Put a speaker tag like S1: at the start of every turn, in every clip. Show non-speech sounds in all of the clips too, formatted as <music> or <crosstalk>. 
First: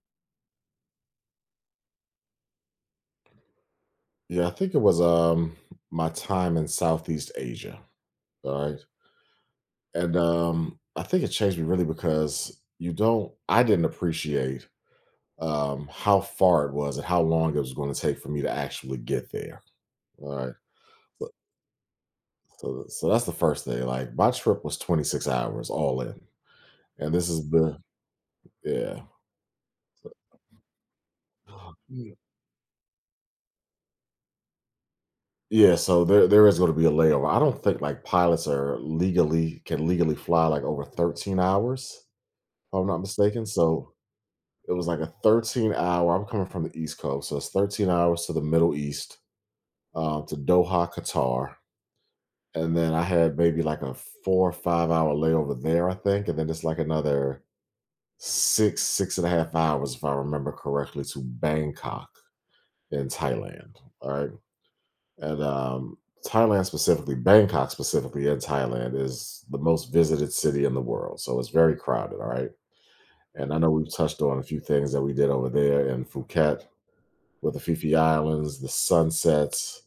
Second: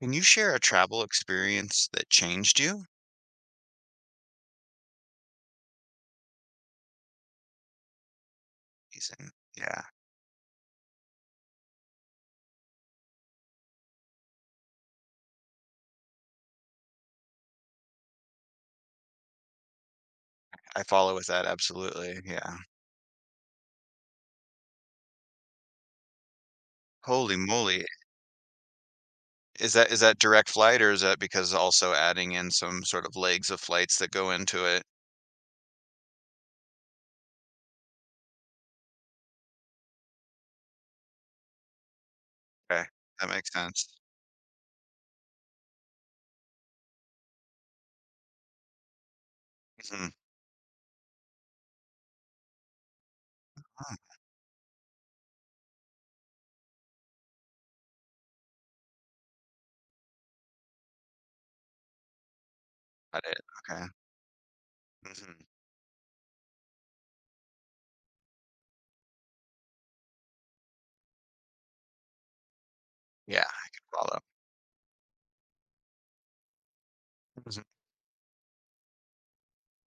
S1: Can you share a travel experience that changed you?
S2: Yeah, I think it was, my time in Southeast Asia, alright?
S1: Amazing. Yeah,
S2: And, I think it changed me really because you don't I didn't appreciate, how far it was and how long it was gonna take for me to actually get there, alright?
S1: I follow with
S2: So
S1: that absolutely. Yeah.
S2: so that's the first thing, like, my trip was 26 hours all in, and this
S1: Holy
S2: is the
S1: moly.
S2: yeah.
S1: Is that direct flight or is that because also
S2: Yeah.
S1: adding in some sort of legs of flights that go into it?
S2: Yeah, so there is gonna be a layover. I don't think, like, pilots are legally can legally fly, like, over 13 hours, if
S1: Okay,
S2: I'm not
S1: that
S2: mistaken,
S1: makes sense.
S2: so it was like a 13 hour. I'm coming from the East Coast, so it's 13 hours to the Middle East,
S1: Mhm.
S2: to Doha, Qatar, and then I had maybe like a
S1: Oh,
S2: 4 or 5 hour layover there, I think, and then it's like another six and a half hours, if I remember correctly, to Bangkok in
S1: got it.
S2: Thailand.
S1: Okay.
S2: All right,
S1: Hmm.
S2: and Thailand specifically, Bangkok specifically in Thailand is the most visited city in the world, so it's very crowded. All right.
S1: Yeah,
S2: And I
S1: I
S2: know
S1: can
S2: we've
S1: follow.
S2: touched on a few things that we did over there in Phuket with the
S1: Mhm.
S2: Fifi Islands, the sunsets,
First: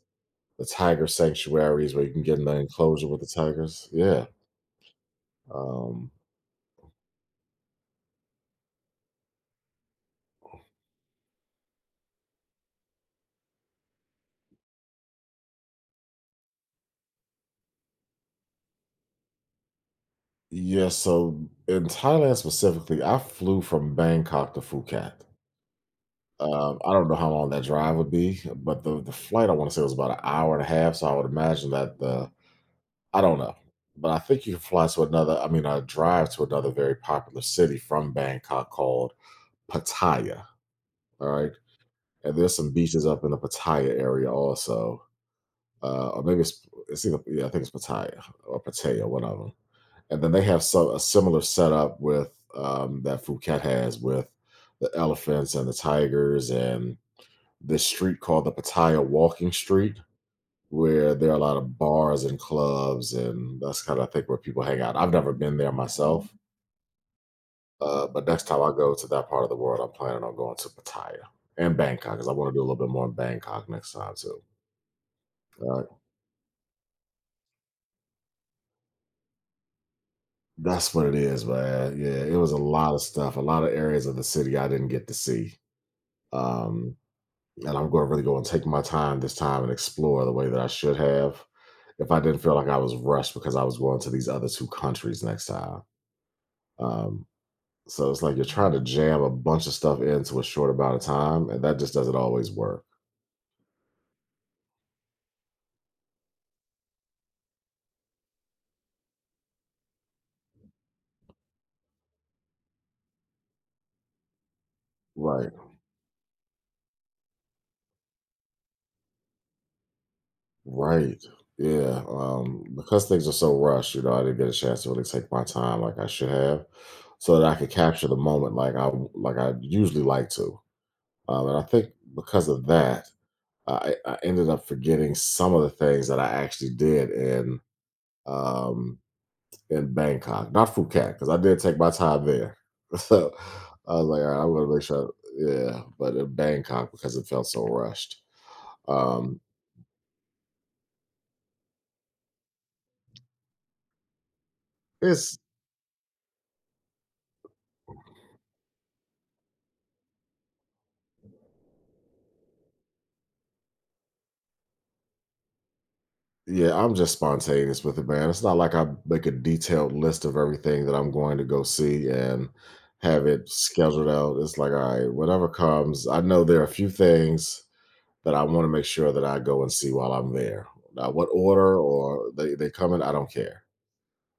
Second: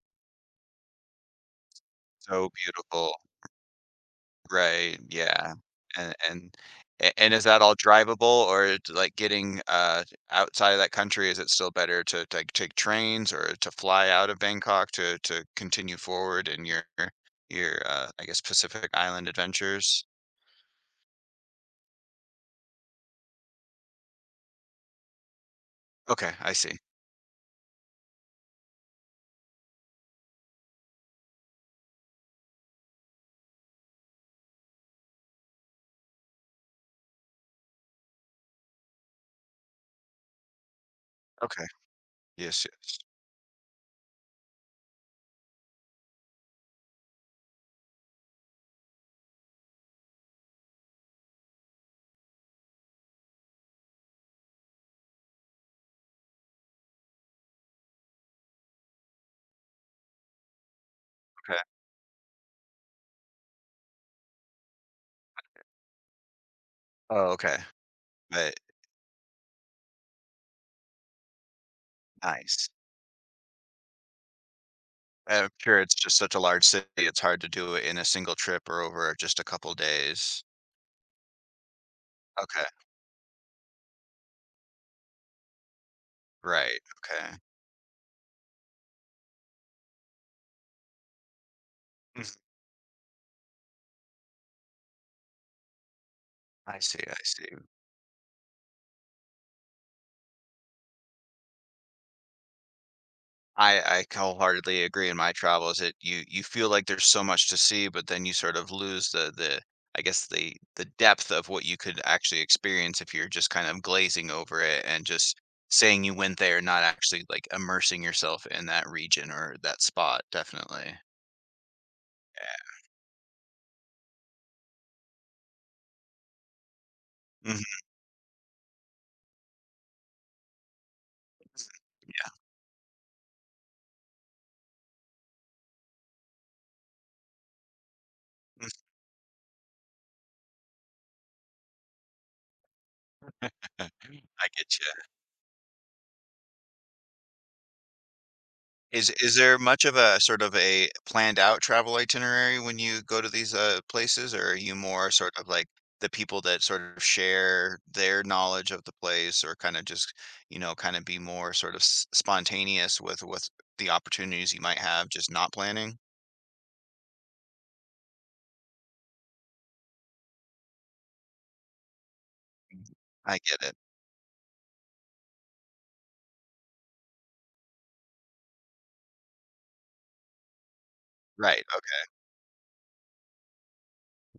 S2: the tiger sanctuaries where you can get in
S1: So
S2: the enclosure
S1: beautiful.
S2: with the tigers. Yeah.
S1: Right, yeah,
S2: Um,
S1: and and and is that all drivable or it's like getting, outside of that country, is it still better to, like, take trains or to fly out of Bangkok to continue forward in your I guess, Pacific Island adventures?
S2: yeah. So in Thailand specifically, I flew from Bangkok to Phuket.
S1: Okay, I see.
S2: I don't know how long that drive would be, but the flight I want to say was about an hour and a half. So I would imagine that the I don't know, but I think you can fly to another. I mean, drive to another very popular city from Bangkok called Pattaya. All right,
S1: Okay.
S2: and there's
S1: Yes,
S2: some
S1: yes.
S2: beaches up in the Pattaya area also. Or maybe it's either yeah, I think it's Pattaya or Pattaya, one of them. And then they have so a similar setup with that Phuket has with the elephants and the tigers and this street called the Pattaya Walking Street, where there are a lot
S1: Okay.
S2: of bars and clubs, and that's kind of I think where people hang out. I've never been there myself,
S1: Oh, okay.
S2: but next
S1: But
S2: time I go to that part of the world, I'm planning on going to Pattaya and Bangkok because I want to do a
S1: nice.
S2: little bit more in Bangkok next time too.
S1: I'm sure it's just such a large city, it's hard to do it in a single trip or over just a couple days.
S2: That's what it is, man. Yeah, it was a
S1: Okay.
S2: lot of stuff, a lot of areas of the city I didn't get to see.
S1: Right,
S2: Um,
S1: okay.
S2: and I'm going to really go and take my time this time and explore the way that I should have if I
S1: Mhm.
S2: didn't feel like I was rushed because I was going to these other two countries next time.
S1: I see, I
S2: Um,
S1: see.
S2: so it's like you're trying to jam a bunch of stuff into a short amount of time, and that just doesn't always work.
S1: I wholeheartedly agree in my travels it you you feel like there's so much to see, but then you sort of lose the I guess the depth of what you could actually experience if you're just kind of glazing over it and just
S2: Right.
S1: saying you went there, not actually like immersing yourself in that region or that spot. Definitely.
S2: Right. Yeah. Because things are so rushed, you know, I didn't get a chance to really take my time like I should have, so that
S1: Yeah.
S2: I
S1: Mhm.
S2: could capture the moment like I usually like to. And I think because of that, I ended up forgetting some of the things that I actually did
S1: Yeah.
S2: um in Bangkok, not Phuket, because I did take my time there. <laughs> so I was
S1: <laughs>
S2: like, all right,
S1: I
S2: I'm
S1: get
S2: gonna make
S1: you.
S2: sure. Yeah, but in Bangkok because it felt so rushed.
S1: Is
S2: Um,
S1: there much of a sort of a planned out travel itinerary when you go to these, places, or are you more sort
S2: it's
S1: of like the people that sort of share their knowledge of the place or kinda just, kinda be more sort of s spontaneous with the opportunities you might have just not planning?
S2: Yeah, I'm just spontaneous with it, man. It's not like I make a detailed list of everything that I'm going to go see and
S1: Mhm.
S2: have
S1: I
S2: it
S1: get it.
S2: scheduled out. It's like, all right, whatever comes. I know there are a few things that I want to make sure that I go and see while I'm there. Now, what
S1: Right,
S2: order
S1: okay,
S2: or they come in, I don't care.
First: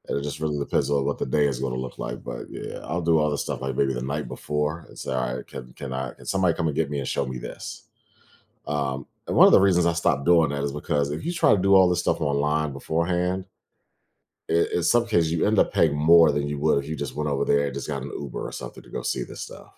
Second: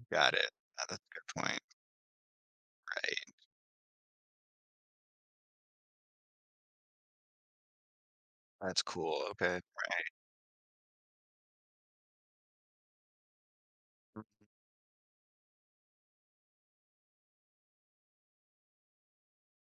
S2: And it
S1: got
S2: just
S1: it.
S2: really depends
S1: That's
S2: on
S1: a
S2: what the
S1: good
S2: day is
S1: point,
S2: going to look like. But yeah, I'll do all
S1: right.
S2: this stuff like maybe the night before and say, all right, can somebody come and get me and show me this?
S1: That's cool,
S2: And one of
S1: okay.
S2: the reasons I stopped doing that is because if you try to do all this stuff online beforehand, in some cases you end up paying more than you would if you just went over there and just got an Uber or something to go see this stuff.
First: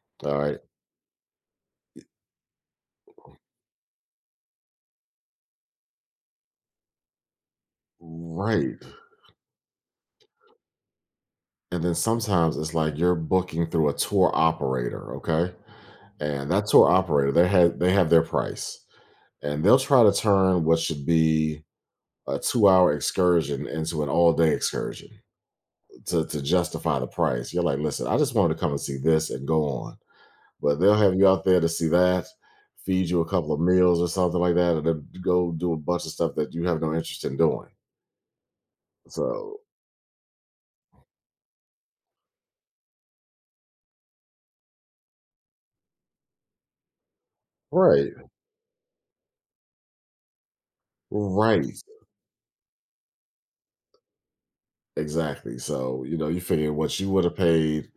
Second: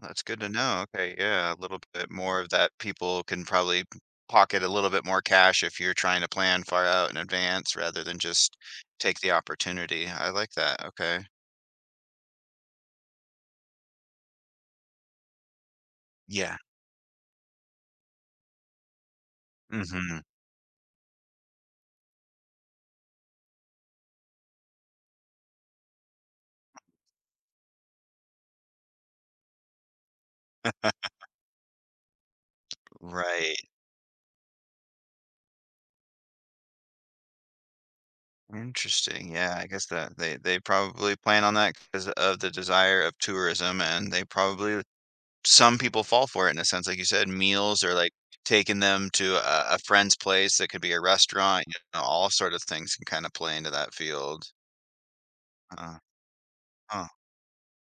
S1: That's
S2: All
S1: good to
S2: right.
S1: know. Okay, yeah, a little bit more of that people can probably pocket a little bit more cash if you're trying to plan far out in advance rather than just
S2: Right.
S1: take the opportunity. I like that. Okay.
S2: And then sometimes it's like you're booking through a tour operator, okay? And
S1: Yeah.
S2: that tour operator, they have their price. And they'll try to
S1: Hmm.
S2: turn what should be a 2 hour excursion into an all day excursion to justify the price. You're like, listen, I just wanted to come and see this and go on but they'll have you out there to see that, feed you a couple of
S1: Right.
S2: meals or something like that, and then go do a bunch of stuff that you have no interest in doing.
S1: Interesting. Yeah,
S2: So
S1: I guess that they probably plan on that because of the desire of tourism, and they probably some people fall for it in a sense, like you said, meals or like
S2: right,
S1: taking them to a friend's place that could be a restaurant.
S2: right,
S1: You know, all sort of things can kind of play into that field.
S2: exactly.
S1: uh,
S2: So you know, you figure what
S1: Oh,
S2: you would have paid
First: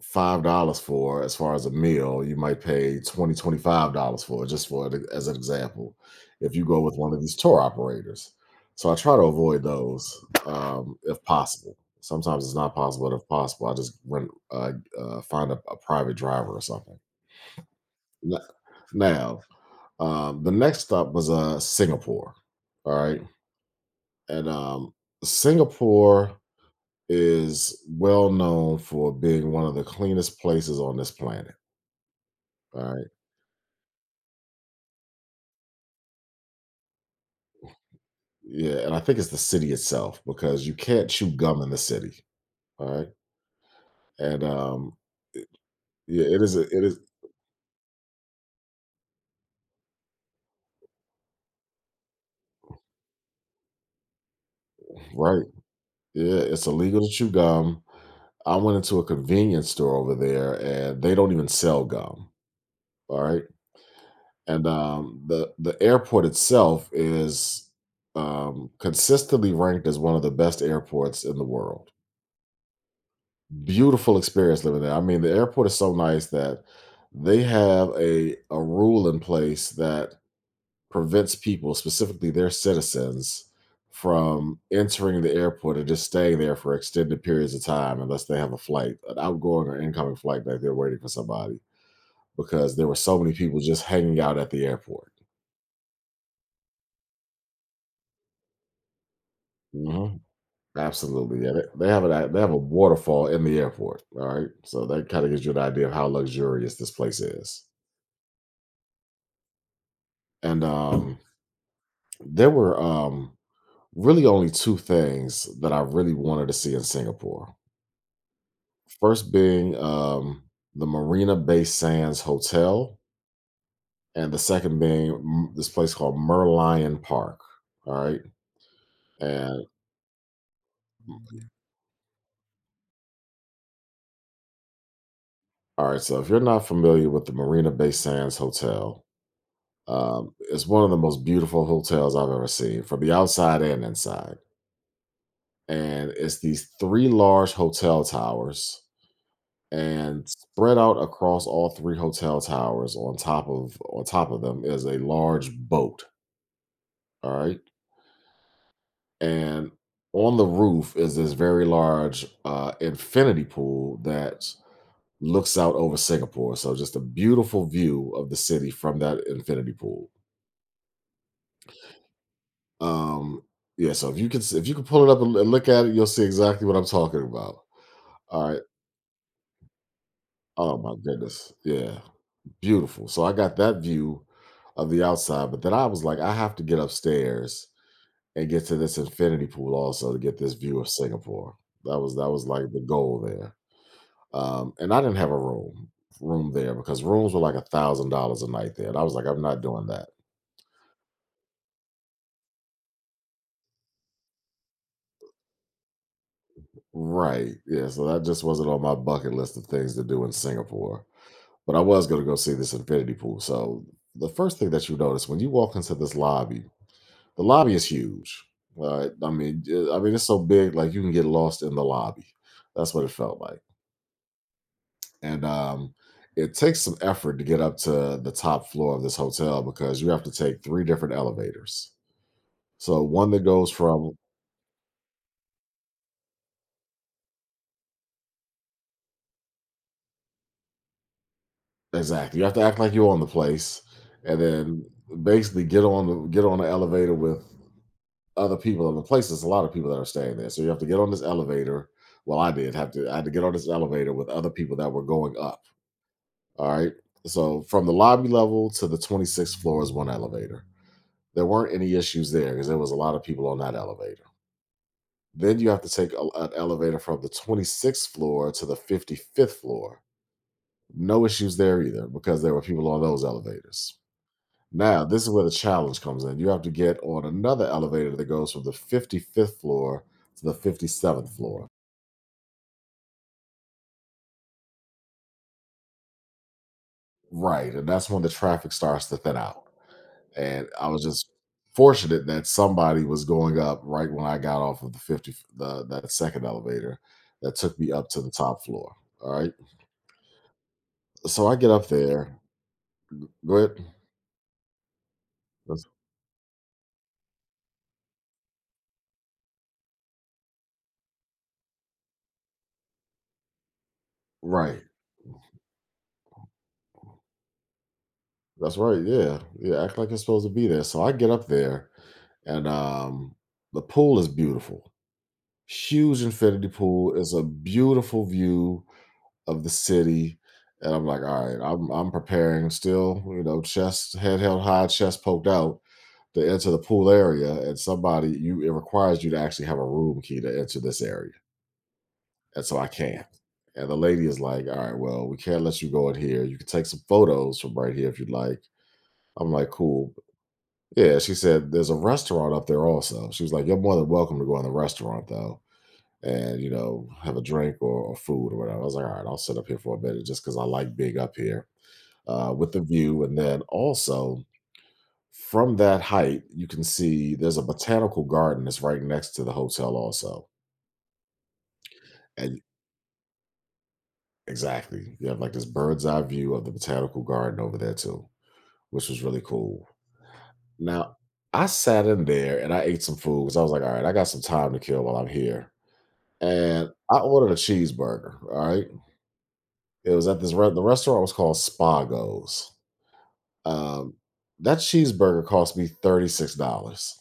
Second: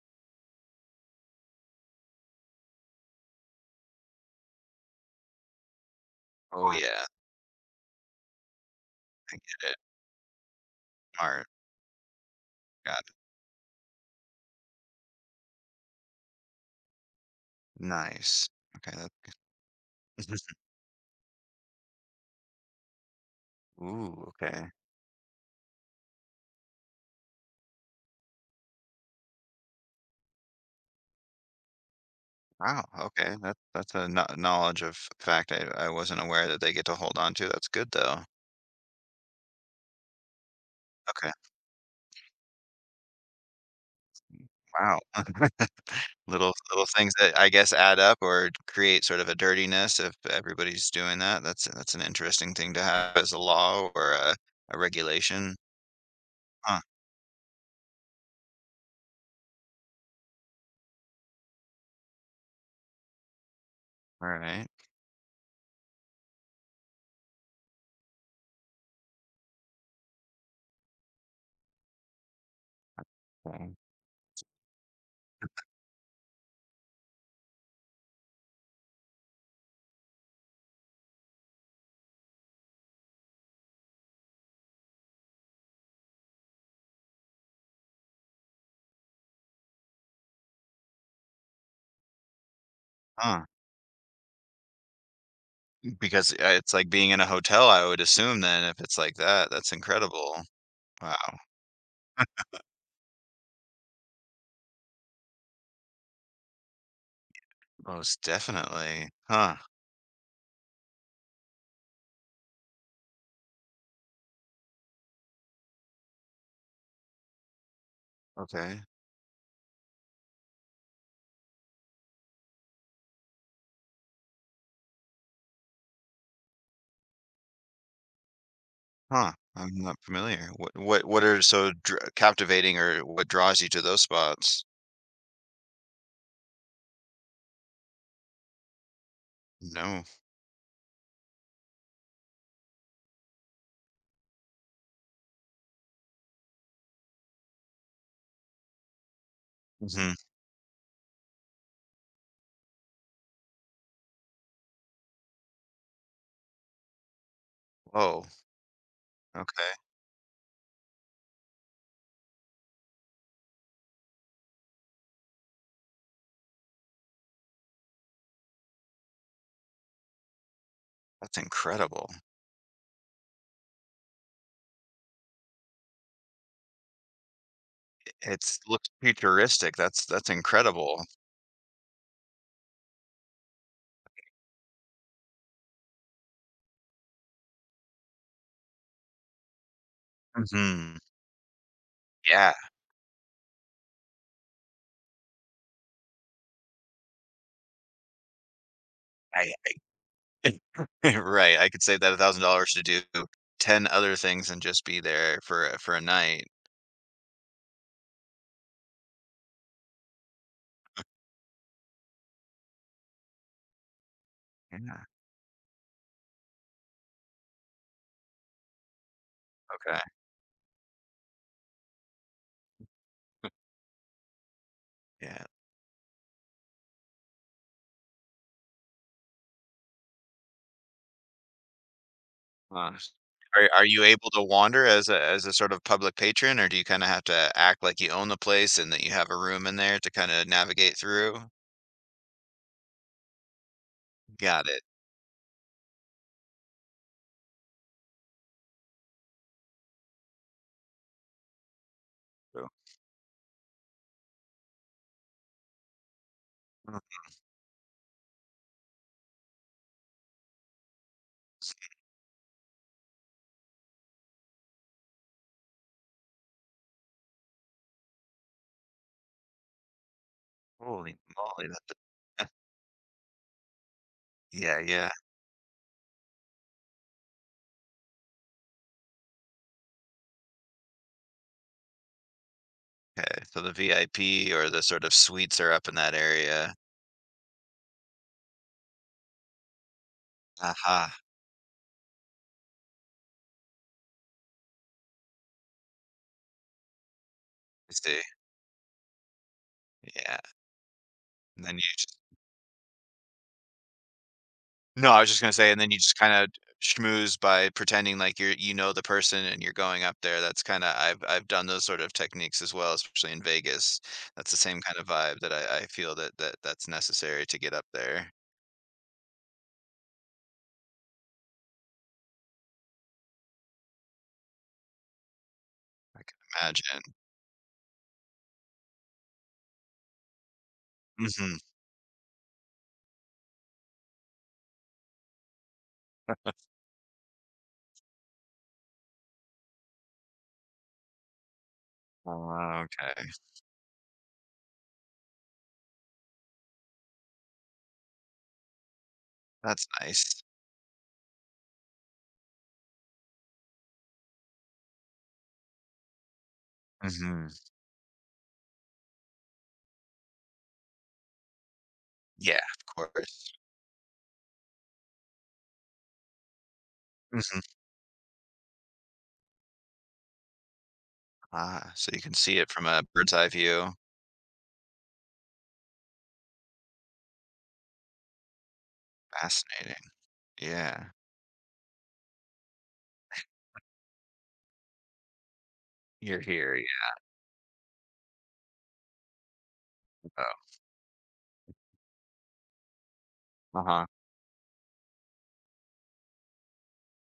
S2: $5 for as far as a meal you might pay $20 $25 for it, just for it as an example if you
S1: oh, oh,
S2: go with
S1: yeah,
S2: one of these tour operators, so I try to
S1: I
S2: avoid
S1: get it.
S2: those, if
S1: Smart.
S2: possible. Sometimes it's not
S1: Got
S2: possible,
S1: it.
S2: but if possible I just rent, find a private driver or something. N-
S1: Nice. Okay. That,
S2: Now the next stop was Singapore, all right?
S1: <laughs> ooh.
S2: And
S1: Okay.
S2: Singapore is well known for being one of the cleanest places on this planet, all
S1: Wow.
S2: right?
S1: Okay. That's a knowledge of fact I wasn't aware that they get to hold on to. That's good though.
S2: Yeah, and I think it's the city itself because you can't
S1: Okay.
S2: chew gum in the city, all right? And,
S1: Wow. <laughs>
S2: yeah, it
S1: little
S2: is a it
S1: little
S2: is
S1: things that I guess add up or create sort of a dirtiness if everybody's doing that. That's an interesting thing to have as a law or a
S2: right.
S1: regulation.
S2: Yeah, it's
S1: Huh.
S2: illegal to chew gum. I went into a convenience store over there, and they don't even sell gum, all right?
S1: All right.
S2: And, the airport itself is, consistently ranked as one of the best airports in the world.
S1: Okay.
S2: Beautiful experience living there. I mean, the airport is so nice that they have a rule in place that prevents people, specifically their citizens, from entering the airport and just staying there for extended periods of time unless they have a flight, an outgoing or incoming flight that they're waiting for somebody, because there were so many
S1: Huh.
S2: people just hanging out at the airport.
S1: Because it's like being in a hotel, I would assume then if it's like that, that's
S2: Hmm.
S1: incredible. Wow.
S2: Absolutely, yeah. They have a waterfall in the airport. All right, so that kind of gives you an idea of how luxurious this place is.
S1: Most definitely. Huh.
S2: And there were really only two things that I really wanted to see in Singapore.
S1: Okay.
S2: First being the Marina Bay Sands Hotel, and the second being this place called Merlion Park. All right,
S1: Huh.
S2: and
S1: I'm not familiar. What are
S2: mhm.
S1: so captivating or what draws you to those spots?
S2: All right. So if you're not familiar with the Marina Bay Sands Hotel,
S1: No.
S2: it's one of the most beautiful hotels I've ever seen, from the outside and inside. And it's these three large hotel towers,
S1: Hmm.
S2: and spread out across all three hotel towers on top of them is a large boat. All right,
S1: Whoa.
S2: and
S1: Okay.
S2: on the roof is this very large infinity pool that looks out over Singapore. So just a beautiful view of the city from that infinity pool.
S1: That's incredible.
S2: Um, yeah, so if you can if you can pull it up and look at it, you'll see exactly what I'm talking about. All
S1: It's
S2: right.
S1: looks futuristic. That's
S2: Oh my
S1: incredible.
S2: goodness. Yeah, beautiful. So I got that view of the outside, but then I was like, I have to get upstairs and get to this infinity pool also to get this view of
S1: Hmm,
S2: Singapore. That was
S1: yeah.
S2: like the goal there. And I didn't have a room there because rooms were like $1,000 a night there, and I was like, I'm
S1: I
S2: not doing that.
S1: <laughs> right. I could save that $1,000 to do 10 other things and just be there for a night.
S2: Right. Yeah. So that just wasn't on my bucket list of things to do in Singapore. But I was going to go see this infinity pool. So the first thing that you
S1: Yeah.
S2: notice when you walk into this lobby, the lobby is huge. Right.
S1: Okay.
S2: I mean, it's so big, like you can get lost in the lobby. That's what it felt like.
S1: Yeah.
S2: And it takes some effort to get up to the top floor of this hotel because you have to take three different elevators.
S1: Huh.
S2: So one that
S1: Are
S2: goes
S1: are you
S2: from
S1: able to wander as a sort of public patron, or do you kinda have to act like you own the place and that you have a room in there to kinda navigate through?
S2: Exactly. You have to act like you own the place, and
S1: Got it.
S2: then basically get on the elevator with other people in the place. There's a lot of people that are staying there, so you have to get on this elevator. Well, I
S1: So
S2: did have to. I had to get on this elevator with other people that were going up. All right.
S1: mm,
S2: So from the lobby level to the 26th floor is one elevator. There weren't any issues there because there was a lot of people on that elevator. Then you have to take an elevator from the 26th floor to the 55th floor.
S1: holy
S2: No issues
S1: moly,
S2: there
S1: that's
S2: either because
S1: a
S2: there were people on those elevators.
S1: <laughs> yeah,
S2: Now,
S1: yeah,
S2: this is where the challenge comes in. You have to get on another elevator that goes from the 55th floor to the 57th floor.
S1: okay, so the VIP or the sort of suites are up in that area.
S2: Right. And that's when the traffic starts to thin out. And I was
S1: Aha,
S2: just fortunate that somebody was going up right when I got off of that second elevator that took me
S1: I
S2: up
S1: see,
S2: to the top floor. All right.
S1: yeah,
S2: So I
S1: and
S2: get
S1: then
S2: up
S1: you.
S2: there. Go ahead.
S1: No, I was just gonna say, and
S2: That's-
S1: then you just kinda schmooze by pretending like you're the person and you're going up there. That's kinda I've done those sort of techniques as well, especially in Vegas. That's the same
S2: Right.
S1: kind of vibe that I feel that that's necessary to get up there.
S2: That's right, yeah. Yeah, act like it's supposed to be there. So I get up there and the pool is beautiful. Huge
S1: I can
S2: infinity
S1: imagine.
S2: pool. It's a beautiful view of the city. And I'm like, all
S1: Mhm.
S2: right, I'm preparing still, you know, chest head held high, chest poked out to enter the pool area. And somebody you it requires you to actually have a room key to enter this area. And so
S1: Oh,
S2: I
S1: okay.
S2: can't. And the lady is like, all right, well, we can't let you go in here. You can take some photos from right here if you'd like. I'm like,
S1: That's
S2: cool.
S1: nice.
S2: Yeah, she said there's a restaurant up there also. She was like, "You're more than welcome to go in the restaurant though, and, you know, have a
S1: Mhm.
S2: drink or food or whatever." I was like, "All right, I'll sit up here for a minute just because I like being up here
S1: Yeah,
S2: with the
S1: of
S2: view." And
S1: course.
S2: then also from that height, you can see there's
S1: Mhm.
S2: a botanical garden that's right next to the hotel also.
S1: Ah, so you can see
S2: And
S1: it from a bird's eye view.
S2: exactly, you have like this bird's eye view of the botanical garden over there too, which was really cool.
S1: Fascinating. Yeah.
S2: Now, I sat in there and I ate some food because I was like, all right, I got some time to kill while I'm here.
S1: You're here, yeah.
S2: And I ordered a cheeseburger, all right? It was at this re the restaurant, was called Spago's.
S1: Oh, uh-huh.
S2: Um, that cheeseburger cost me $36.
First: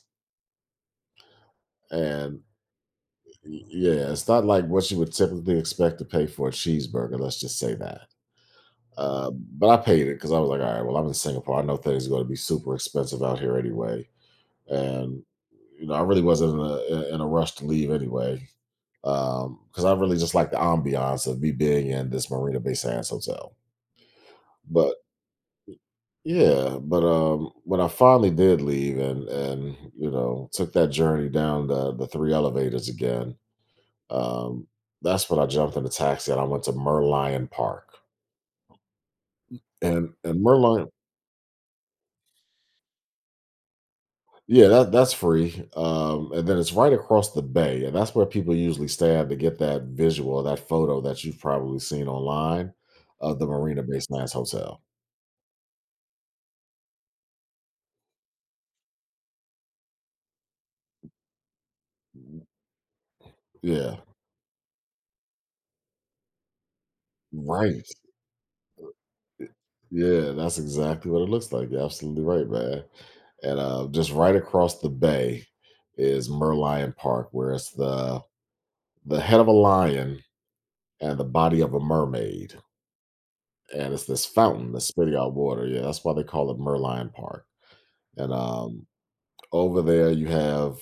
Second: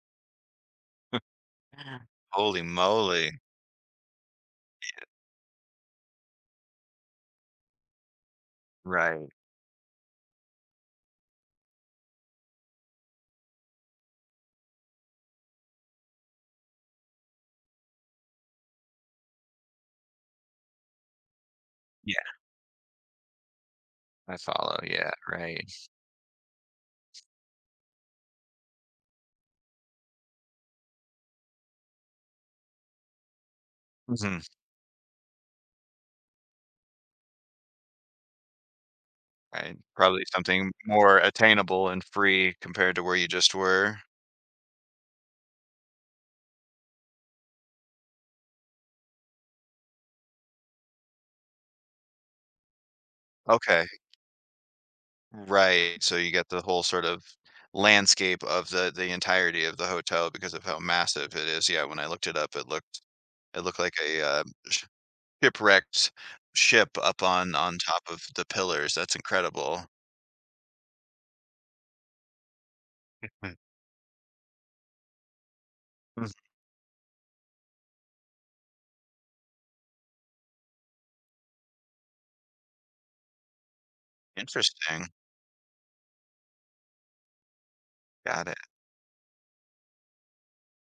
S2: And
S1: Holy moly.
S2: y yeah, it's not like what you would typically expect to pay for a cheeseburger, let's just say that.
S1: Right.
S2: Uh, but I paid it because I was like, "All right, well, I'm in Singapore. I know things are gonna be super expensive out here anyway." And, you know, I really wasn't in a rush to leave anyway, because I really just like the ambiance of me being in this Marina Bay Sands hotel.
S1: I follow,
S2: But
S1: yeah, right.
S2: yeah, but when I finally did leave, and, you know, took that journey down the three elevators again,
S1: Mhm,
S2: um, that's when I jumped in a taxi and I went to Merlion Park.
S1: right,
S2: And
S1: probably
S2: and
S1: something
S2: Merlion,
S1: more attainable and free compared to where you just were.
S2: yeah, that that's free. And then it's right across the bay, and that's where people usually stand to get that visual, that photo that you've probably seen online of the Marina
S1: Okay,
S2: Bay Sands Hotel.
S1: right, so you get the whole sort of landscape of the entirety of the hotel because of how massive it is, yeah, when I looked it up, it looked like
S2: Yeah,
S1: a shipwrecked ship up on
S2: right.
S1: top of the pillars, that's incredible.
S2: Yeah, that's exactly what it looks like. You're absolutely right, man.
S1: Mm,
S2: And Just right across the bay is
S1: mhm,
S2: Merlion Park, where it's the head of a lion and the body of a mermaid, and it's this fountain that's
S1: interesting,
S2: spitting out water. Yeah, that's why they call it Merlion Park. And
S1: got it,
S2: Over there, you have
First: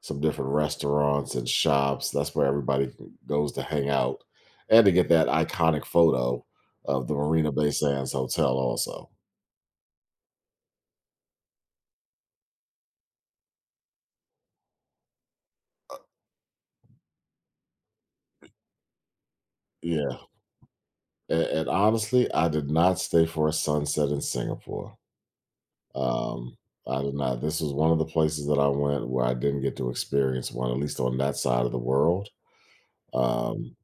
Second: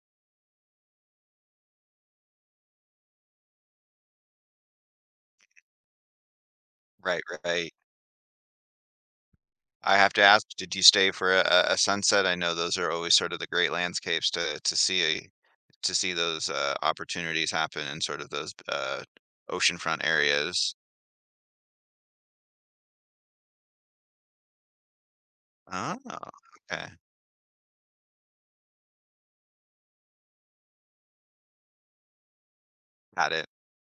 S2: some different restaurants and shops. That's where everybody goes to hang out and to get that iconic photo of the
S1: right,
S2: Marina Bay
S1: right.
S2: Sands Hotel. Also,
S1: I have to ask, did you stay for a sunset? I know those are always sort of the great landscapes to see those, opportunities happen in sort of those, oceanfront
S2: yeah.
S1: areas.
S2: And honestly, I did not stay for a sunset in Singapore.
S1: Oh,
S2: Um,
S1: okay.
S2: I did not. This was one of the places that I went where I didn't get to experience one, at least on that side of the world.
S1: Got it,
S2: Um,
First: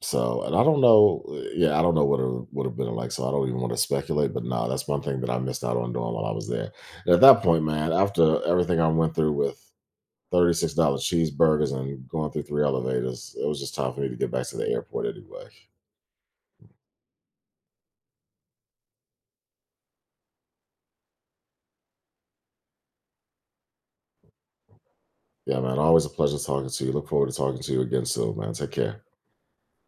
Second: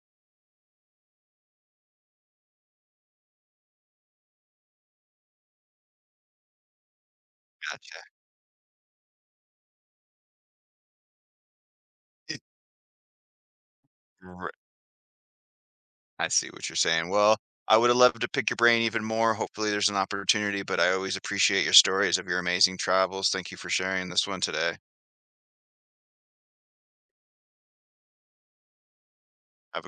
S2: so, and I don't know. Yeah, I don't know what it would have been like. So I don't even want to speculate. But no, that's one thing that I missed out on doing while I was there. And at that point, man,
S1: gotcha.
S2: after everything I went through with $36 cheeseburgers and going
S1: It-
S2: through three elevators, it was just time for me to get back
S1: R
S2: to the airport anyway.
S1: I see what you're saying. Well, I would have loved to pick your brain even more. Hopefully, there's an opportunity, but I always appreciate your stories of your amazing travels. Thank you for sharing this one today.
S2: Yeah, man. Always a pleasure talking to you. Look forward to talking to you again soon, man. Take care.
S1: Have a good